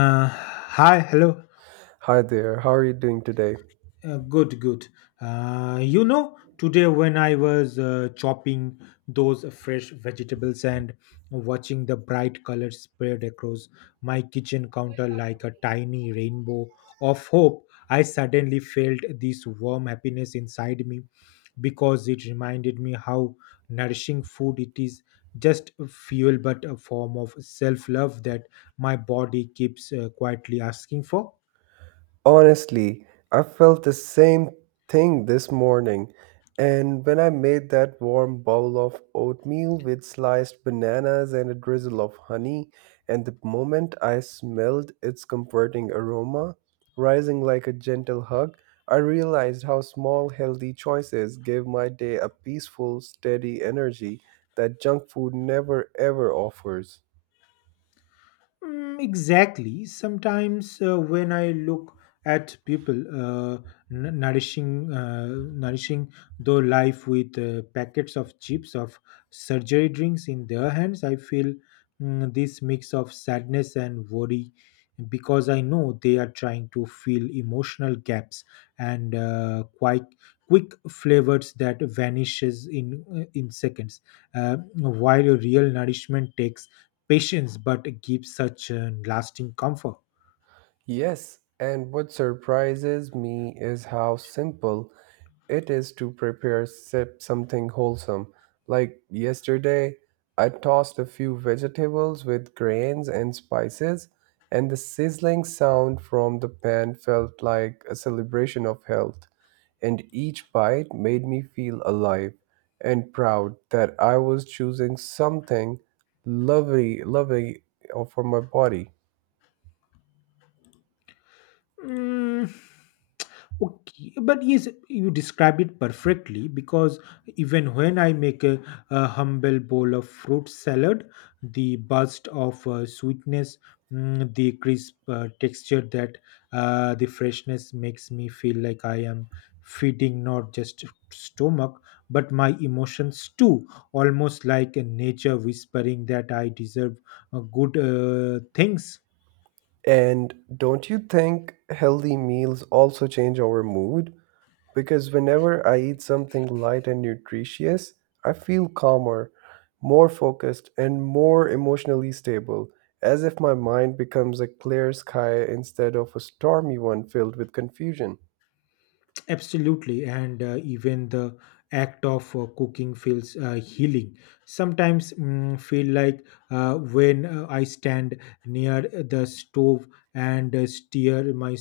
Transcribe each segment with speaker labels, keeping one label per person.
Speaker 1: Uh, Hi, hello.
Speaker 2: Hi there, how are you doing today?
Speaker 1: Good, good. Today when I was chopping those fresh vegetables and watching the bright colors spread across my kitchen counter like a tiny rainbow of hope, I suddenly felt this warm happiness inside me because it reminded me how nourishing food it is just fuel but a form of self love that my body keeps quietly asking for.
Speaker 2: Honestly, I felt the same thing this morning. And when I made that warm bowl of oatmeal with sliced bananas and a drizzle of honey, and the moment I smelled its comforting aroma, rising like a gentle hug, I realized how small, healthy choices gave my day a peaceful, steady energy that junk food never ever offers.
Speaker 1: Mm, exactly. Sometimes when I look at people nourishing their life with packets of chips of surgery drinks in their hands, I feel this mix of sadness and worry because I know they are trying to fill emotional gaps and quite quick flavors that vanishes in seconds, while real nourishment takes patience but gives such a lasting comfort.
Speaker 2: Yes, and what surprises me is how simple it is to prepare sip something wholesome. Like yesterday, I tossed a few vegetables with grains and spices, and the sizzling sound from the pan felt like a celebration of health. And each bite made me feel alive and proud that I was choosing something lovely for my body.
Speaker 1: Mm, okay, but yes, you describe it perfectly because even when I make a humble bowl of fruit salad, the burst of sweetness, mm, the crisp texture that the freshness makes me feel like I am feeding not just stomach but my emotions too, almost like a nature whispering that I deserve good things.
Speaker 2: And don't you think healthy meals also change our mood? Because whenever I eat something light and nutritious, I feel calmer, more focused, and more emotionally stable, as if my mind becomes a clear sky instead of a stormy one filled with confusion.
Speaker 1: Absolutely, and even the act of cooking feels healing. Sometimes mm, feel like when I stand near the stove and steer my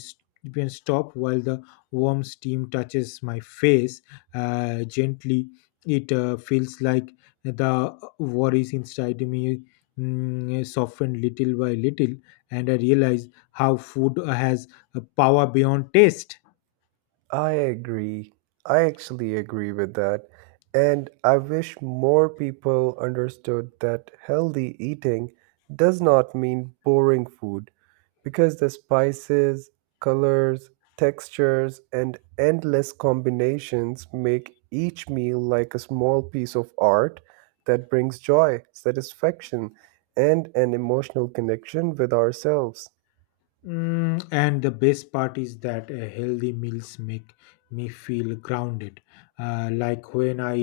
Speaker 1: pen stop while the warm steam touches my face gently. It feels like the worries inside me mm, soften little by little, and I realize how food has a power beyond taste.
Speaker 2: I agree. I actually agree with that. And I wish more people understood that healthy eating does not mean boring food because the spices, colors, textures, and endless combinations make each meal like a small piece of art that brings joy, satisfaction, and an emotional connection with ourselves.
Speaker 1: Mm, and the best part is that healthy meals make me feel grounded. Like when I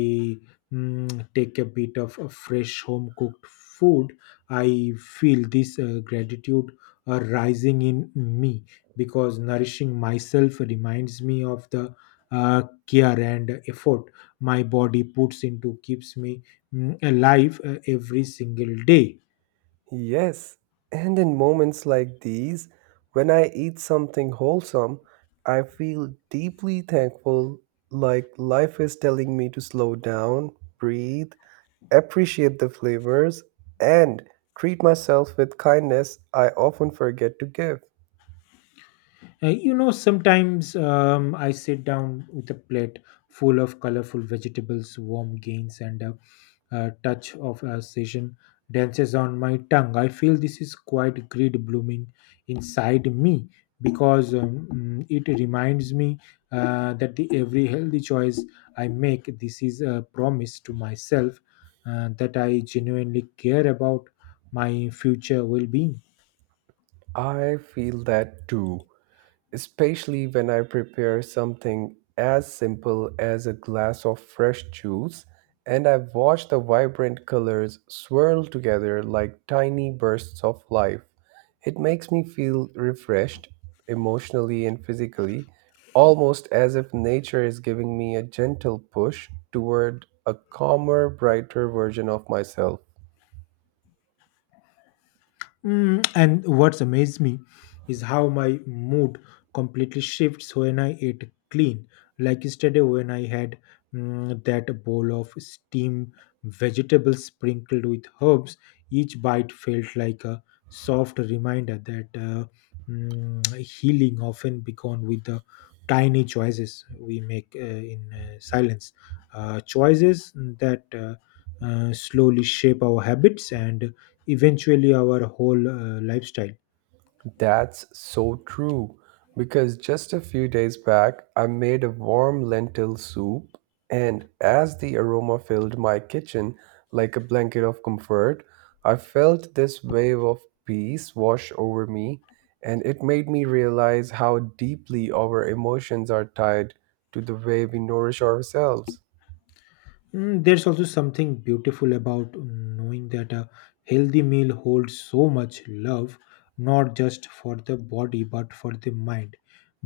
Speaker 1: mm, take a bit of fresh home cooked food, I feel this gratitude rising in me because nourishing myself reminds me of the care and effort my body puts into keeps me alive every single day.
Speaker 2: Yes, and in moments like these, when I eat something wholesome, I feel deeply thankful, like life is telling me to slow down, breathe, appreciate the flavors, and treat myself with kindness I often forget to give.
Speaker 1: Sometimes I sit down with a plate full of colorful vegetables, warm grains, and a touch of a session dances on my tongue. I feel this is quite greed blooming inside me because it reminds me that the every healthy choice I make, this is a promise to myself that I genuinely care about my future well-being.
Speaker 2: I feel that too, especially when I prepare something as simple as a glass of fresh juice and I watch the vibrant colors swirl together like tiny bursts of life. It makes me feel refreshed emotionally and physically, almost as if nature is giving me a gentle push toward a calmer, brighter version of myself.
Speaker 1: Mm, and what's amazed me is how my mood completely shifts when I eat clean. Like yesterday, when I had that bowl of steamed vegetables sprinkled with herbs, each bite felt like a soft reminder that healing often began with the tiny choices we make in silence. Choices that slowly shape our habits and eventually our whole lifestyle.
Speaker 2: That's so true because just a few days back I made a warm lentil soup, and as the aroma filled my kitchen like a blanket of comfort, I felt this wave of peace wash over me, and it made me realize how deeply our emotions are tied to the way we nourish ourselves.
Speaker 1: Mm, there's also something beautiful about knowing that a healthy meal holds so much love, not just for the body but for the mind.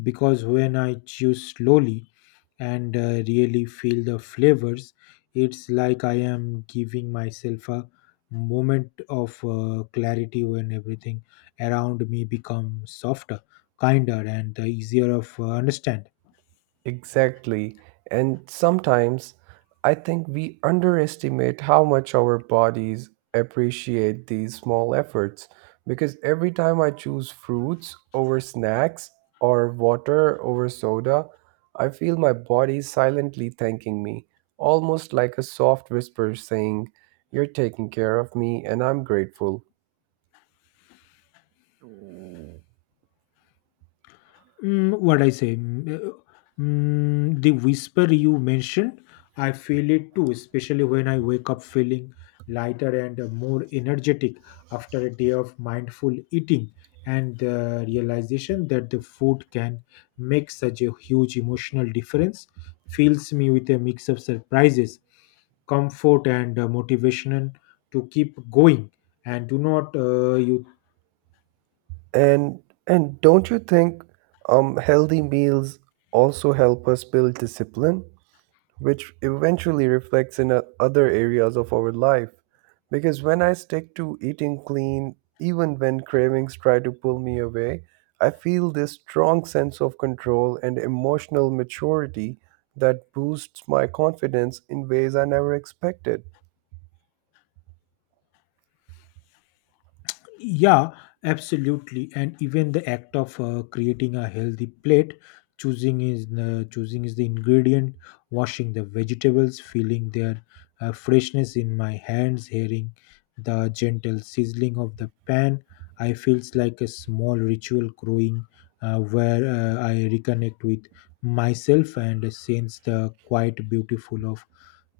Speaker 1: Because when I chew slowly and really feel the flavors, it's like I am giving myself a moment of clarity when everything around me becomes softer, kinder, and easier of understand.
Speaker 2: Exactly. And sometimes I think we underestimate how much our bodies appreciate these small efforts because every time I choose fruits over snacks or water over soda, I feel my body silently thanking me, almost like a soft whisper saying, You're taking care of me and I'm grateful.
Speaker 1: Mm, what I say, mm, mm, The whisper you mentioned, I feel it too, especially when I wake up feeling lighter and more energetic after a day of mindful eating and the realization that the food can make such a huge emotional difference fills me with a mix of surprises comfort and motivation to keep going and do not you
Speaker 2: And and don't you think healthy meals also help us build discipline, which eventually reflects in other areas of our life. Because when I stick to eating clean, even when cravings try to pull me away, I feel this strong sense of control and emotional maturity that boosts my confidence in ways I never expected.
Speaker 1: Yeah, absolutely. And even the act of creating a healthy plate, choosing is the ingredient, washing the vegetables, feeling their freshness in my hands, hearing the gentle sizzling of the pan, I feels like a small ritual growing where I reconnect with myself and sense the quite beautiful of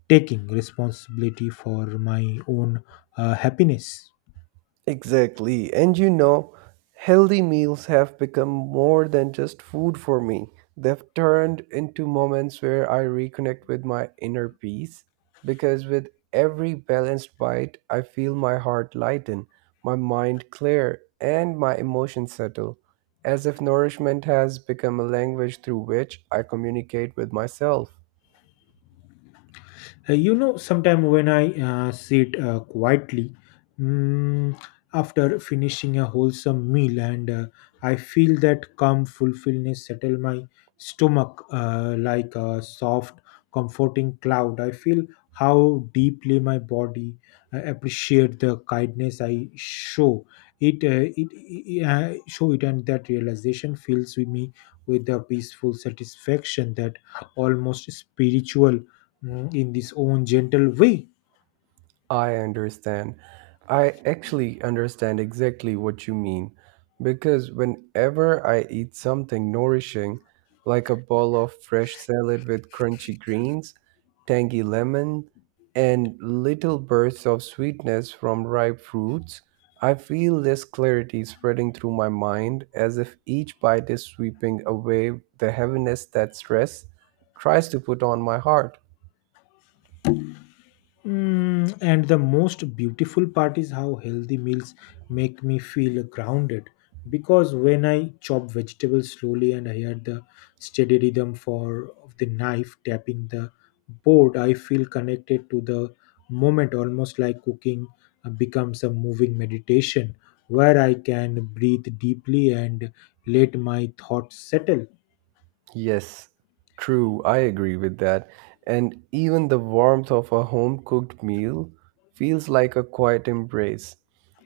Speaker 1: taking responsibility for my own happiness.
Speaker 2: Exactly. And you know, healthy meals have become more than just food for me. They've turned into moments where I reconnect with my inner peace because with every balanced bite, I feel my heart lighten, my mind clear, and my emotions settle, as if nourishment has become a language through which I communicate with myself.
Speaker 1: Sometime when I sit quietly mm, after finishing a wholesome meal, and I feel that calm fulfillment settle my stomach like a soft, comforting cloud. I feel how deeply my body appreciate the kindness I show it, it, it show it, and that realization fills with me with a peaceful satisfaction that almost spiritual mm, in this own gentle way.
Speaker 2: I understand. I actually understand exactly what you mean because whenever I eat something nourishing, like a bowl of fresh salad with crunchy greens, tangy lemon, and little bursts of sweetness from ripe fruits, I feel this clarity spreading through my mind as if each bite is sweeping away the heaviness that stress tries to put on my heart.
Speaker 1: Mm, and the most beautiful part is how healthy meals make me feel grounded because when I chop vegetables slowly and I hear the steady rhythm for of the knife tapping the board, I feel connected to the moment, almost like cooking becomes a moving meditation where I can breathe deeply and let my thoughts settle.
Speaker 2: Yes, true. I agree with that. And even the warmth of a home cooked meal feels like a quiet embrace,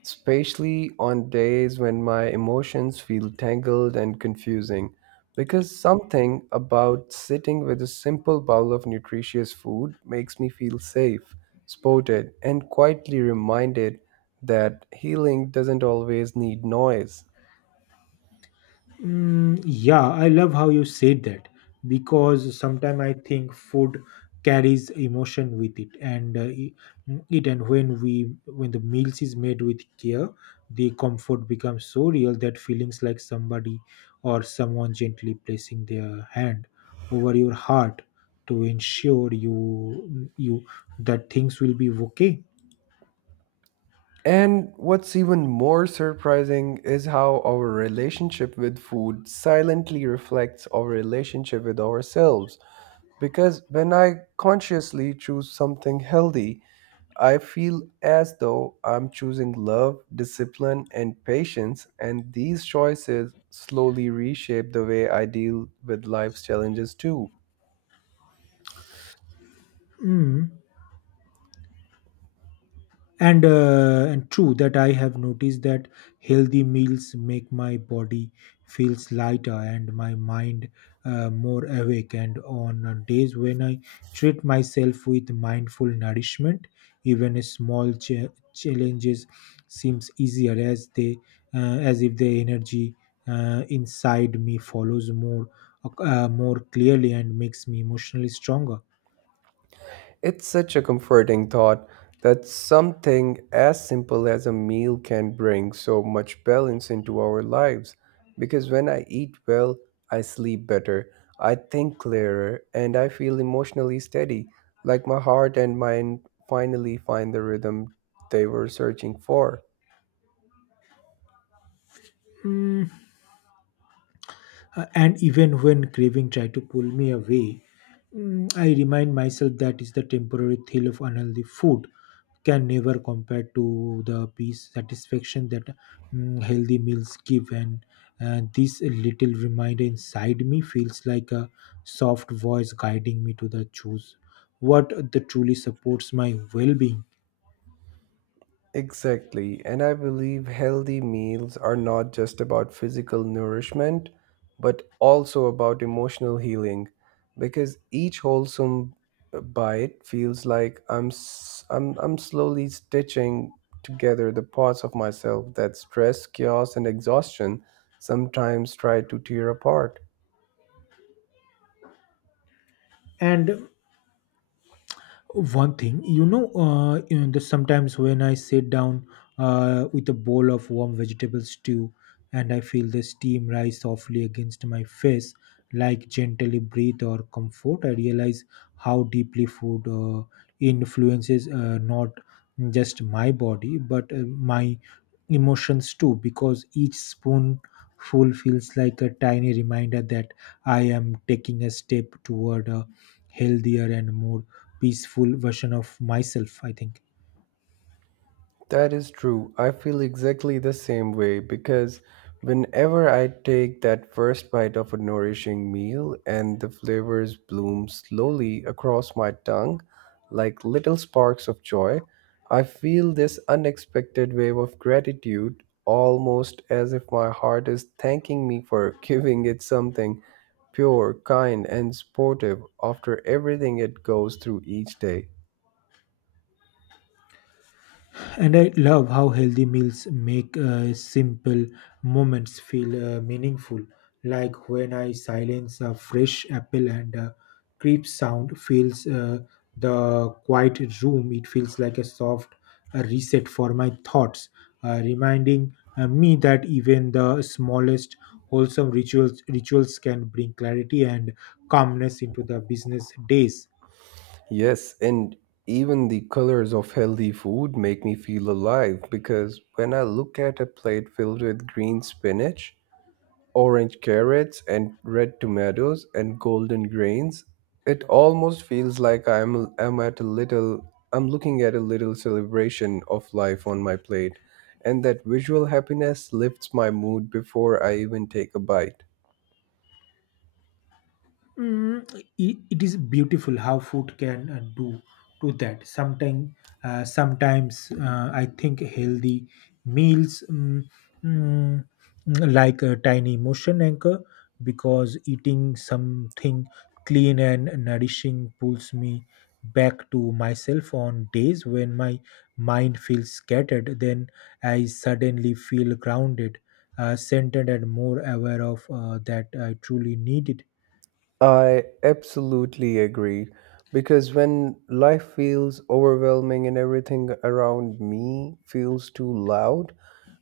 Speaker 2: especially on days when my emotions feel tangled and confusing. Because something about sitting with a simple bowl of nutritious food makes me feel safe, supported, and quietly reminded that healing doesn't always need noise.
Speaker 1: Mm, yeah, I love how you said that because sometimes I think food carries emotion with it, and when we when the meals is made with care, the comfort becomes so real that feelings like somebody or someone gently placing their hand over your heart to ensure you that things will be okay.
Speaker 2: And what's even more surprising is how our relationship with food silently reflects our relationship with ourselves. Because when I consciously choose something healthy, I feel as though I'm choosing love, discipline, and patience, and these choices slowly reshape the way I deal with life's challenges too.
Speaker 1: Mm. And true that I have noticed that healthy meals make my body feels lighter and my mind more awake and on days when I treat myself with mindful nourishment even a small challenges seems easier as they as if the energy inside me follows more clearly and makes me emotionally stronger
Speaker 2: It's such a comforting thought that something as simple as a meal can bring so much balance into our lives. Because when I eat well, I sleep better, I think clearer, and I feel emotionally steady, like my heart and mind finally find the rhythm they were searching for.
Speaker 1: Mm, and even when craving try to pull me away, I remind myself that is the temporary thrill of unhealthy food can never compare to the peace satisfaction that healthy meals give and this little reminder inside me feels like a soft voice guiding me to the choose what the truly supports my well-being
Speaker 2: Exactly, and I believe healthy meals are not just about physical nourishment, but also about emotional healing, because each wholesome bite feels like I'm s- I'm slowly stitching together the parts of myself that stress, chaos, and exhaustion sometimes try to tear apart.
Speaker 1: and one thing the sometimes when I sit down with a bowl of warm vegetable stew and I feel the steam rise softly against my face like gently breathe or comfort I realize how deeply food influences not just my body but my emotions too because each spoonful feels like a tiny reminder that I am taking a step toward a healthier and more peaceful version of myself I think
Speaker 2: That is true. I feel exactly the same way because whenever I take that first bite of a nourishing meal and the flavors bloom slowly across my tongue like little sparks of joy, I feel this unexpected wave of gratitude almost as if my heart is thanking me for giving it something pure, kind, and supportive after everything it goes through each day.
Speaker 1: and I love how healthy meals make simple moments feel meaningful like when I silence a fresh apple and a creep sound fills the quiet room it feels like a soft reset for my thoughts reminding me that even the smallest wholesome rituals can bring clarity and calmness into the business days
Speaker 2: Yes, and even the colors of healthy food make me feel alive because when I look at a plate filled with green spinach, orange carrots, and red tomatoes and golden grains, it almost feels like I'm looking at a little celebration of life on my plate, and that visual happiness lifts my mood before I even take a bite.
Speaker 1: Mm, it is beautiful how food can do to that. Sometimes, sometimes I think healthy meals mm, like a tiny motion anchor because eating something clean and nourishing pulls me back to myself on days when my mind feels scattered. Then I suddenly feel grounded, centered, and more aware of that I truly needed.
Speaker 2: I absolutely agree because when life feels overwhelming and everything around me feels too loud,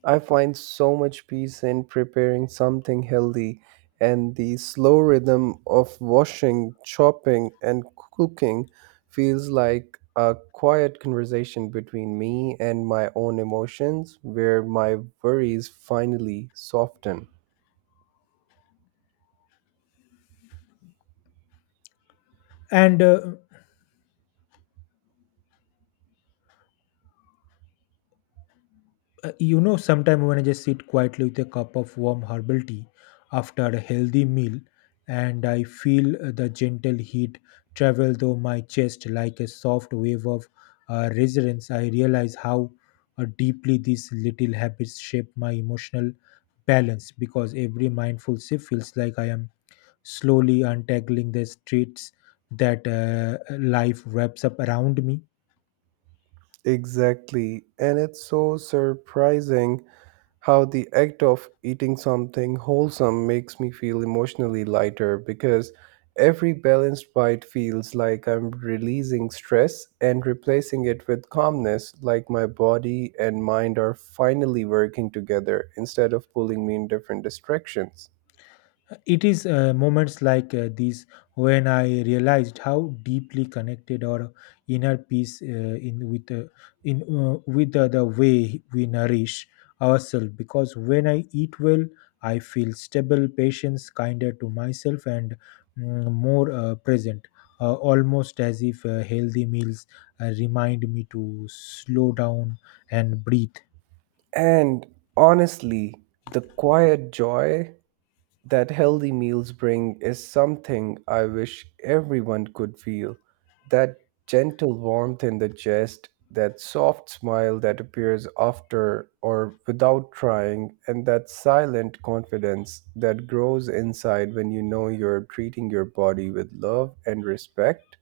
Speaker 2: I find so much peace in preparing something healthy and the slow rhythm of washing, chopping and cooking feels like a quiet conversation between me and my own emotions where my worries finally soften.
Speaker 1: And uh, Sometime when I just sit quietly with a cup of warm herbal tea after a healthy meal, and I feel the gentle heat travel through my chest like a soft wave of resilience, I realize how deeply these little habits shape my emotional balance because every mindful sip feels like I am slowly untangling the streets that life wraps up around me
Speaker 2: Exactly. And it's so surprising how the act of eating something wholesome makes me feel emotionally lighter because every balanced bite feels like I'm releasing stress and replacing it with calmness, like my body and mind are finally working together instead of pulling me in different directions.
Speaker 1: It is moments like these when I realized how deeply connected our inner peace in with the way we nourish ourselves. Because when I eat well, I feel stable, patience, kinder to myself, and mm, more present. Almost as if healthy meals remind me to slow down and breathe.
Speaker 2: And honestly, the quiet joy that healthy meals bring is something I wish everyone could feel. That gentle warmth in the chest, that soft smile that appears after or without trying, and that silent confidence that grows inside when you know you're treating your body with love and respect.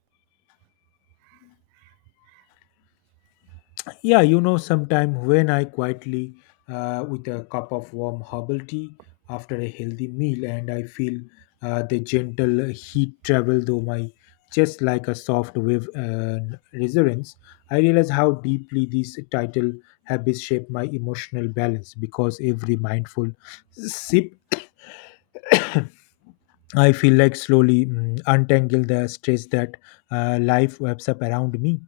Speaker 1: Yeah, you know, sometime when I quietly with a cup of warm herbal tea after a healthy meal, and I feel the gentle heat travel through my chest like a soft wave and resonance. I realize how deeply these title habits shape my emotional balance because every mindful sip, I feel like slowly untangle the stress that life wraps up around me.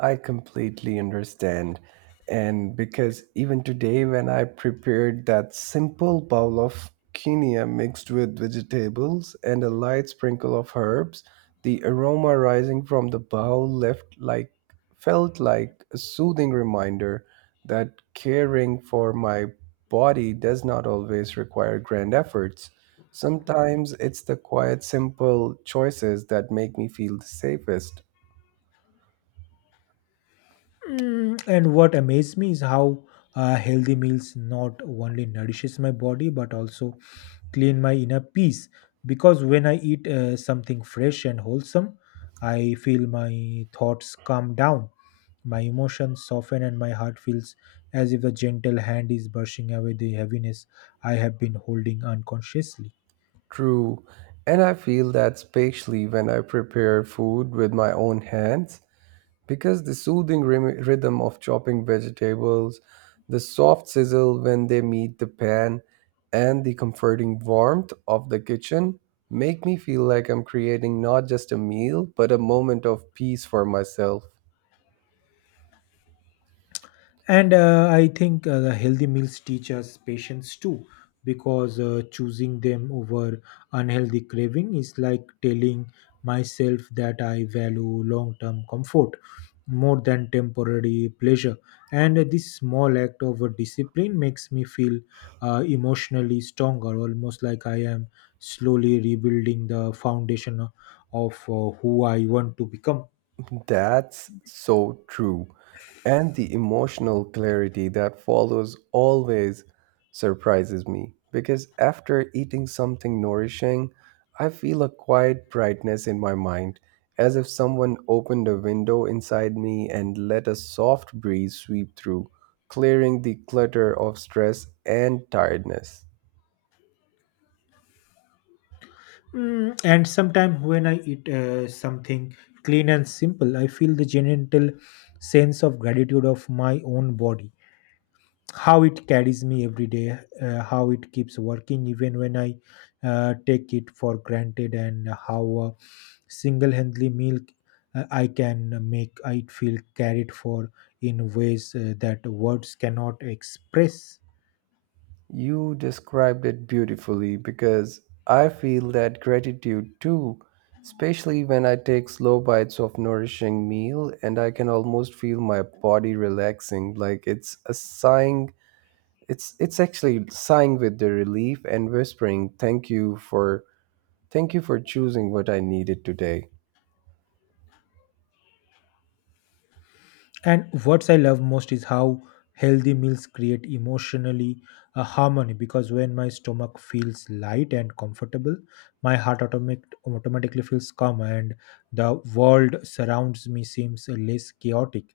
Speaker 2: I completely understand. And because even today, when I prepared that simple bowl of quinoa mixed with vegetables and a light sprinkle of herbs, the aroma rising from the bowl left like felt like a soothing reminder that caring for my body does not always require grand efforts. Sometimes it's the quiet, simple choices that make me feel the safest.
Speaker 1: Mm, and what amazed me is how healthy meals not only nourishes my body but also clean my inner peace. Because when I eat something fresh and wholesome, I feel my thoughts calm down, my emotions soften, and my heart feels as if a gentle hand is brushing away the heaviness I have been holding unconsciously.
Speaker 2: True. And I feel that especially when I prepare food with my own hands, because the soothing rhythm of chopping vegetables, the soft sizzle when they meet the pan, and the comforting warmth of the kitchen make me feel like I'm creating not just a meal, but a moment of peace for myself.
Speaker 1: And I think the healthy meals teach us patience too, because choosing them over unhealthy craving is like telling myself that I value long term comfort more than temporary pleasure. And this small act of discipline makes me feel emotionally stronger, almost like I am slowly rebuilding the foundation of who I want to become.
Speaker 2: That's so true. And the emotional clarity that follows always surprises me because after eating something nourishing, I feel a quiet brightness in my mind, as if someone opened a window inside me and let a soft breeze sweep through, clearing the clutter of stress and tiredness.
Speaker 1: Mm, and sometimes when I eat something clean and simple, I feel the gentle sense of gratitude of my own body, how it carries me every day, how it keeps working even when I take it for granted, and how a single-handedly meal I can make I feel carried for in ways that words cannot express.
Speaker 2: You described it beautifully because I feel that gratitude too, especially when I take slow bites of nourishing meal and I can almost feel my body relaxing like it's actually sighing with the relief and whispering thank you for choosing what I needed today.
Speaker 1: And what I love most is how healthy meals create emotionally a harmony because when my stomach feels light and comfortable, my heart automatically feels calm and the world surrounds me seems less chaotic.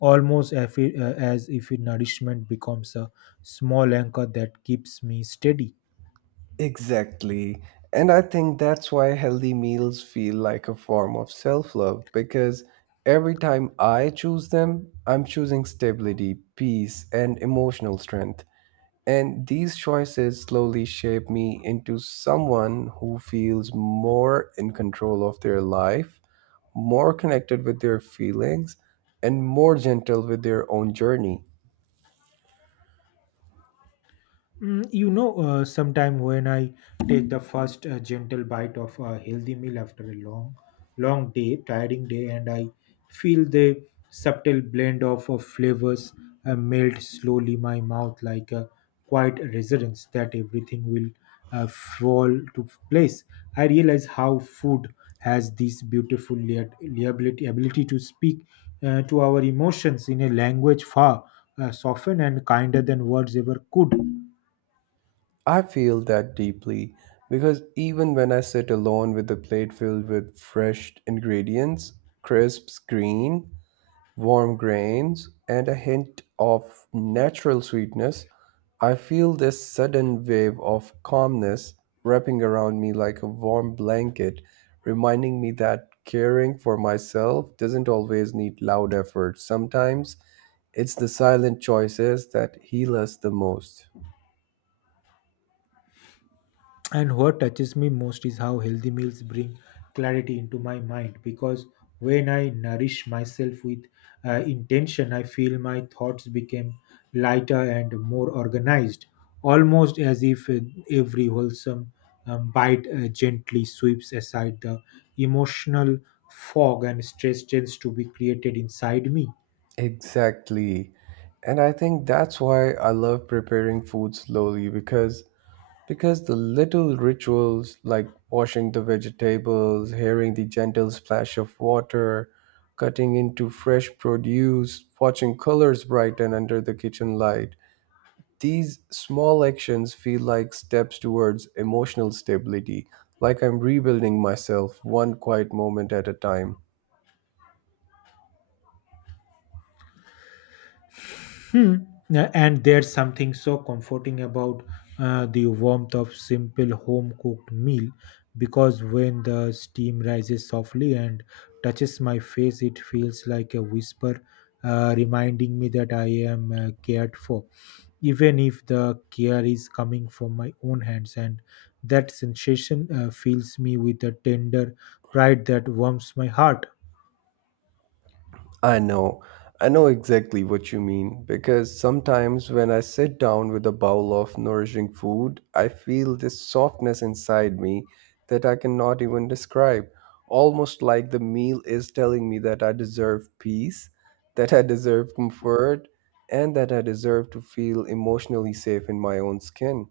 Speaker 1: Almost as if, as if nourishment becomes a small anchor that keeps me steady.
Speaker 2: Exactly. And I think that's why healthy meals feel like a form of self love because every time I choose them, I'm choosing stability, peace, and emotional strength. And these choices slowly shape me into someone who feels more in control of their life, more connected with their feelings, and more gentle with their own journey.
Speaker 1: Mm, you know, sometime when I take the first gentle bite of a healthy meal after a long, long day, tiring day, and I feel the subtle blend of flavors melt slowly my mouth like a quiet resonance that everything will fall to place. I realize how food has this beautiful liability ability to speak to our emotions in a language far softened and kinder than words ever could.
Speaker 2: I feel that deeply because even when I sit alone with a plate filled with fresh ingredients, crisp green, warm grains, and a hint of natural sweetness, I feel this sudden wave of calmness wrapping around me like a warm blanket, reminding me that caring for myself doesn't always need loud effort. Sometimes it's the silent choices that heal us the most.
Speaker 1: And what touches me most is how healthy meals bring clarity into my mind because when I nourish myself with intention, I feel my thoughts become lighter and more organized, almost as if every wholesome bite gently sweeps aside the emotional fog and stress tends to be created inside me.
Speaker 2: Exactly. And I think that's why I love preparing food slowly because the little rituals like washing the vegetables, hearing the gentle splash of water, cutting into fresh produce, watching colors brighten under the kitchen light, these small actions feel like steps towards emotional stability, like I'm rebuilding myself one quiet moment at a time.
Speaker 1: Hmm. And there's something so comforting about the warmth of simple home cooked meal because when the steam rises softly and touches my face, it feels like a whisper reminding me that I am cared for, even if the care is coming from my own hands. And that sensation fills me with a tender pride that warms my heart.
Speaker 2: I know. I know exactly what you mean because sometimes when I sit down with a bowl of nourishing food, I feel this softness inside me that I cannot even describe. Almost like the meal is telling me that I deserve peace, that I deserve comfort, and that I deserve to feel emotionally safe in my own skin.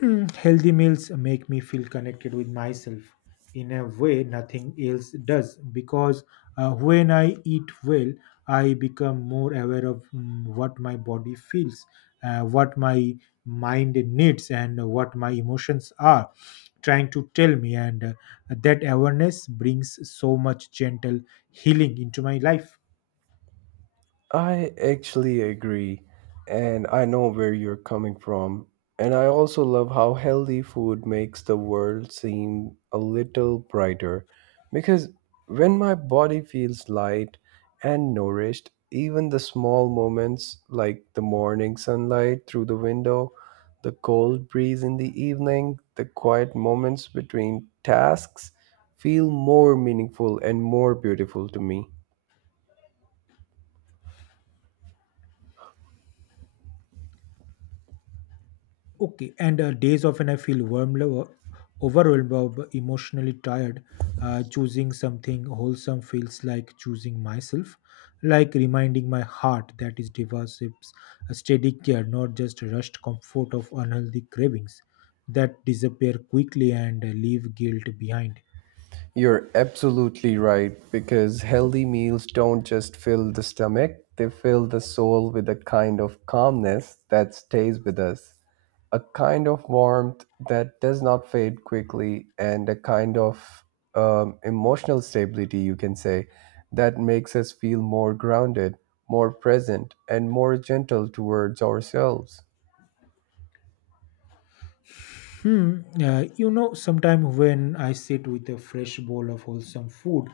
Speaker 1: Hmm, healthy meals make me feel connected with myself in a way nothing else does because when I eat well, I become more aware of what my body feels, what my mind needs, and what my emotions are trying to tell me. And that awareness brings so much gentle healing into my life.
Speaker 2: I actually agree, and I know where you're coming from. And I also love how healthy food makes the world seem a little brighter because when my body feels light and nourished, even the small moments like the morning sunlight through the window, the cold breeze in the evening, the quiet moments between tasks feel more meaningful and more beautiful to me.
Speaker 1: Okay, and days often I feel warm, overwhelmed, or emotionally tired. Choosing something wholesome feels like choosing myself, like reminding my heart that it develops a steady care, not just rushed comfort of unhealthy cravings that disappear quickly and leave guilt behind.
Speaker 2: You're absolutely right, because healthy meals don't just fill the stomach, they fill the soul with a kind of calmness that stays with us, a kind of warmth that does not fade quickly, and a kind of emotional stability, you can say, that makes us feel more grounded, more present, and more gentle towards ourselves.
Speaker 1: Hmm. You know, sometimes when I sit with a fresh bowl of wholesome food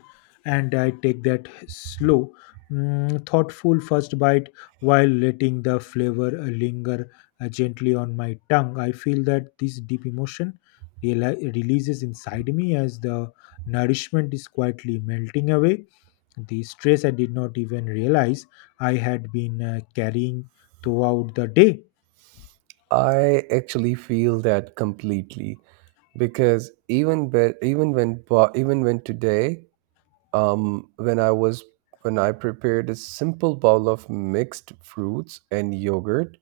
Speaker 1: and I take that slow, thoughtful first bite while letting the flavor linger gently on my tongue, I feel that this deep emotion releases inside me as the nourishment is quietly melting away. The stress I did not even realize I had been carrying throughout the day.
Speaker 2: I actually feel that completely because even but even when bo- even when today when I was when I prepared a simple bowl of mixed fruits and yogurt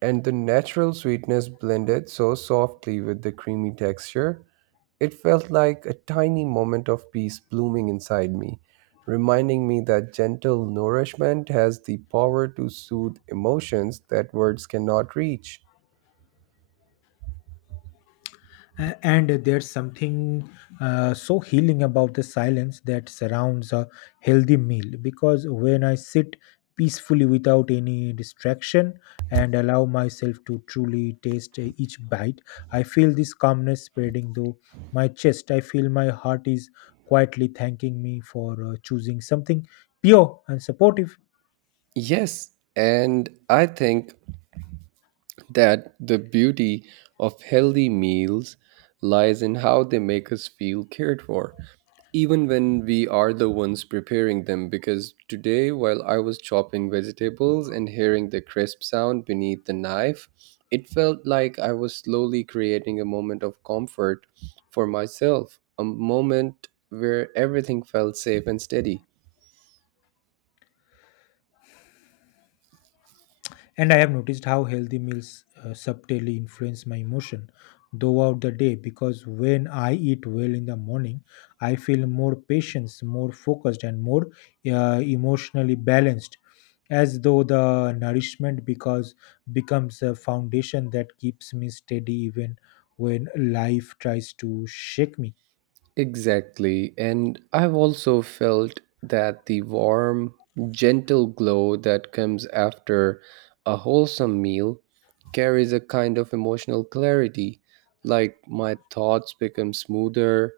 Speaker 2: and the natural sweetness blended so softly with the creamy texture, it felt like a tiny moment of peace blooming inside me, reminding me that gentle nourishment has the power to soothe emotions that words cannot reach.
Speaker 1: And there's something so healing about the silence that surrounds a healthy meal because when I sit peacefully without any distraction and allow myself to truly taste each bite I feel this calmness spreading through my chest I feel my heart is quietly thanking me for choosing something pure and supportive.
Speaker 2: Yes, and I think that the beauty of healthy meals lies in how they make us feel cared for, even when we are the ones preparing them. Because today, while I was chopping vegetables and hearing the crisp sound beneath the knife, it felt like I was slowly creating a moment of comfort for myself, a moment where everything felt safe and steady.
Speaker 1: And I have noticed how healthy meals subtly influence my emotion throughout the day because when I eat well in the morning, I feel more patient, more focused, and more emotionally balanced, as though the nourishment because becomes a foundation that keeps me steady even when life tries to shake me.
Speaker 2: Exactly. And I've also felt that the warm, gentle glow that comes after a wholesome meal carries a kind of emotional clarity. Like my thoughts become smoother,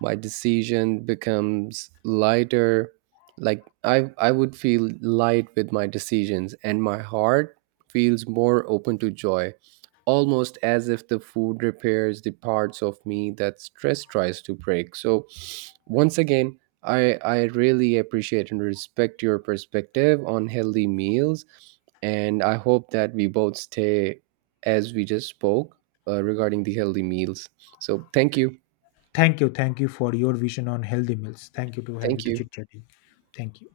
Speaker 2: my decision becomes lighter. Like I would feel light with my decisions, and my heart feels more open to joy almost as if the food repairs the parts of me that stress tries to break. So, once again, I really appreciate and respect your perspective on healthy meals. And I hope that we both stay as we just spoke regarding the healthy meals. So, thank you.
Speaker 1: Thank you for your vision on healthy meals. Thank you to have you
Speaker 2: Thank
Speaker 1: to
Speaker 2: you.
Speaker 1: chit chatting. Thank you.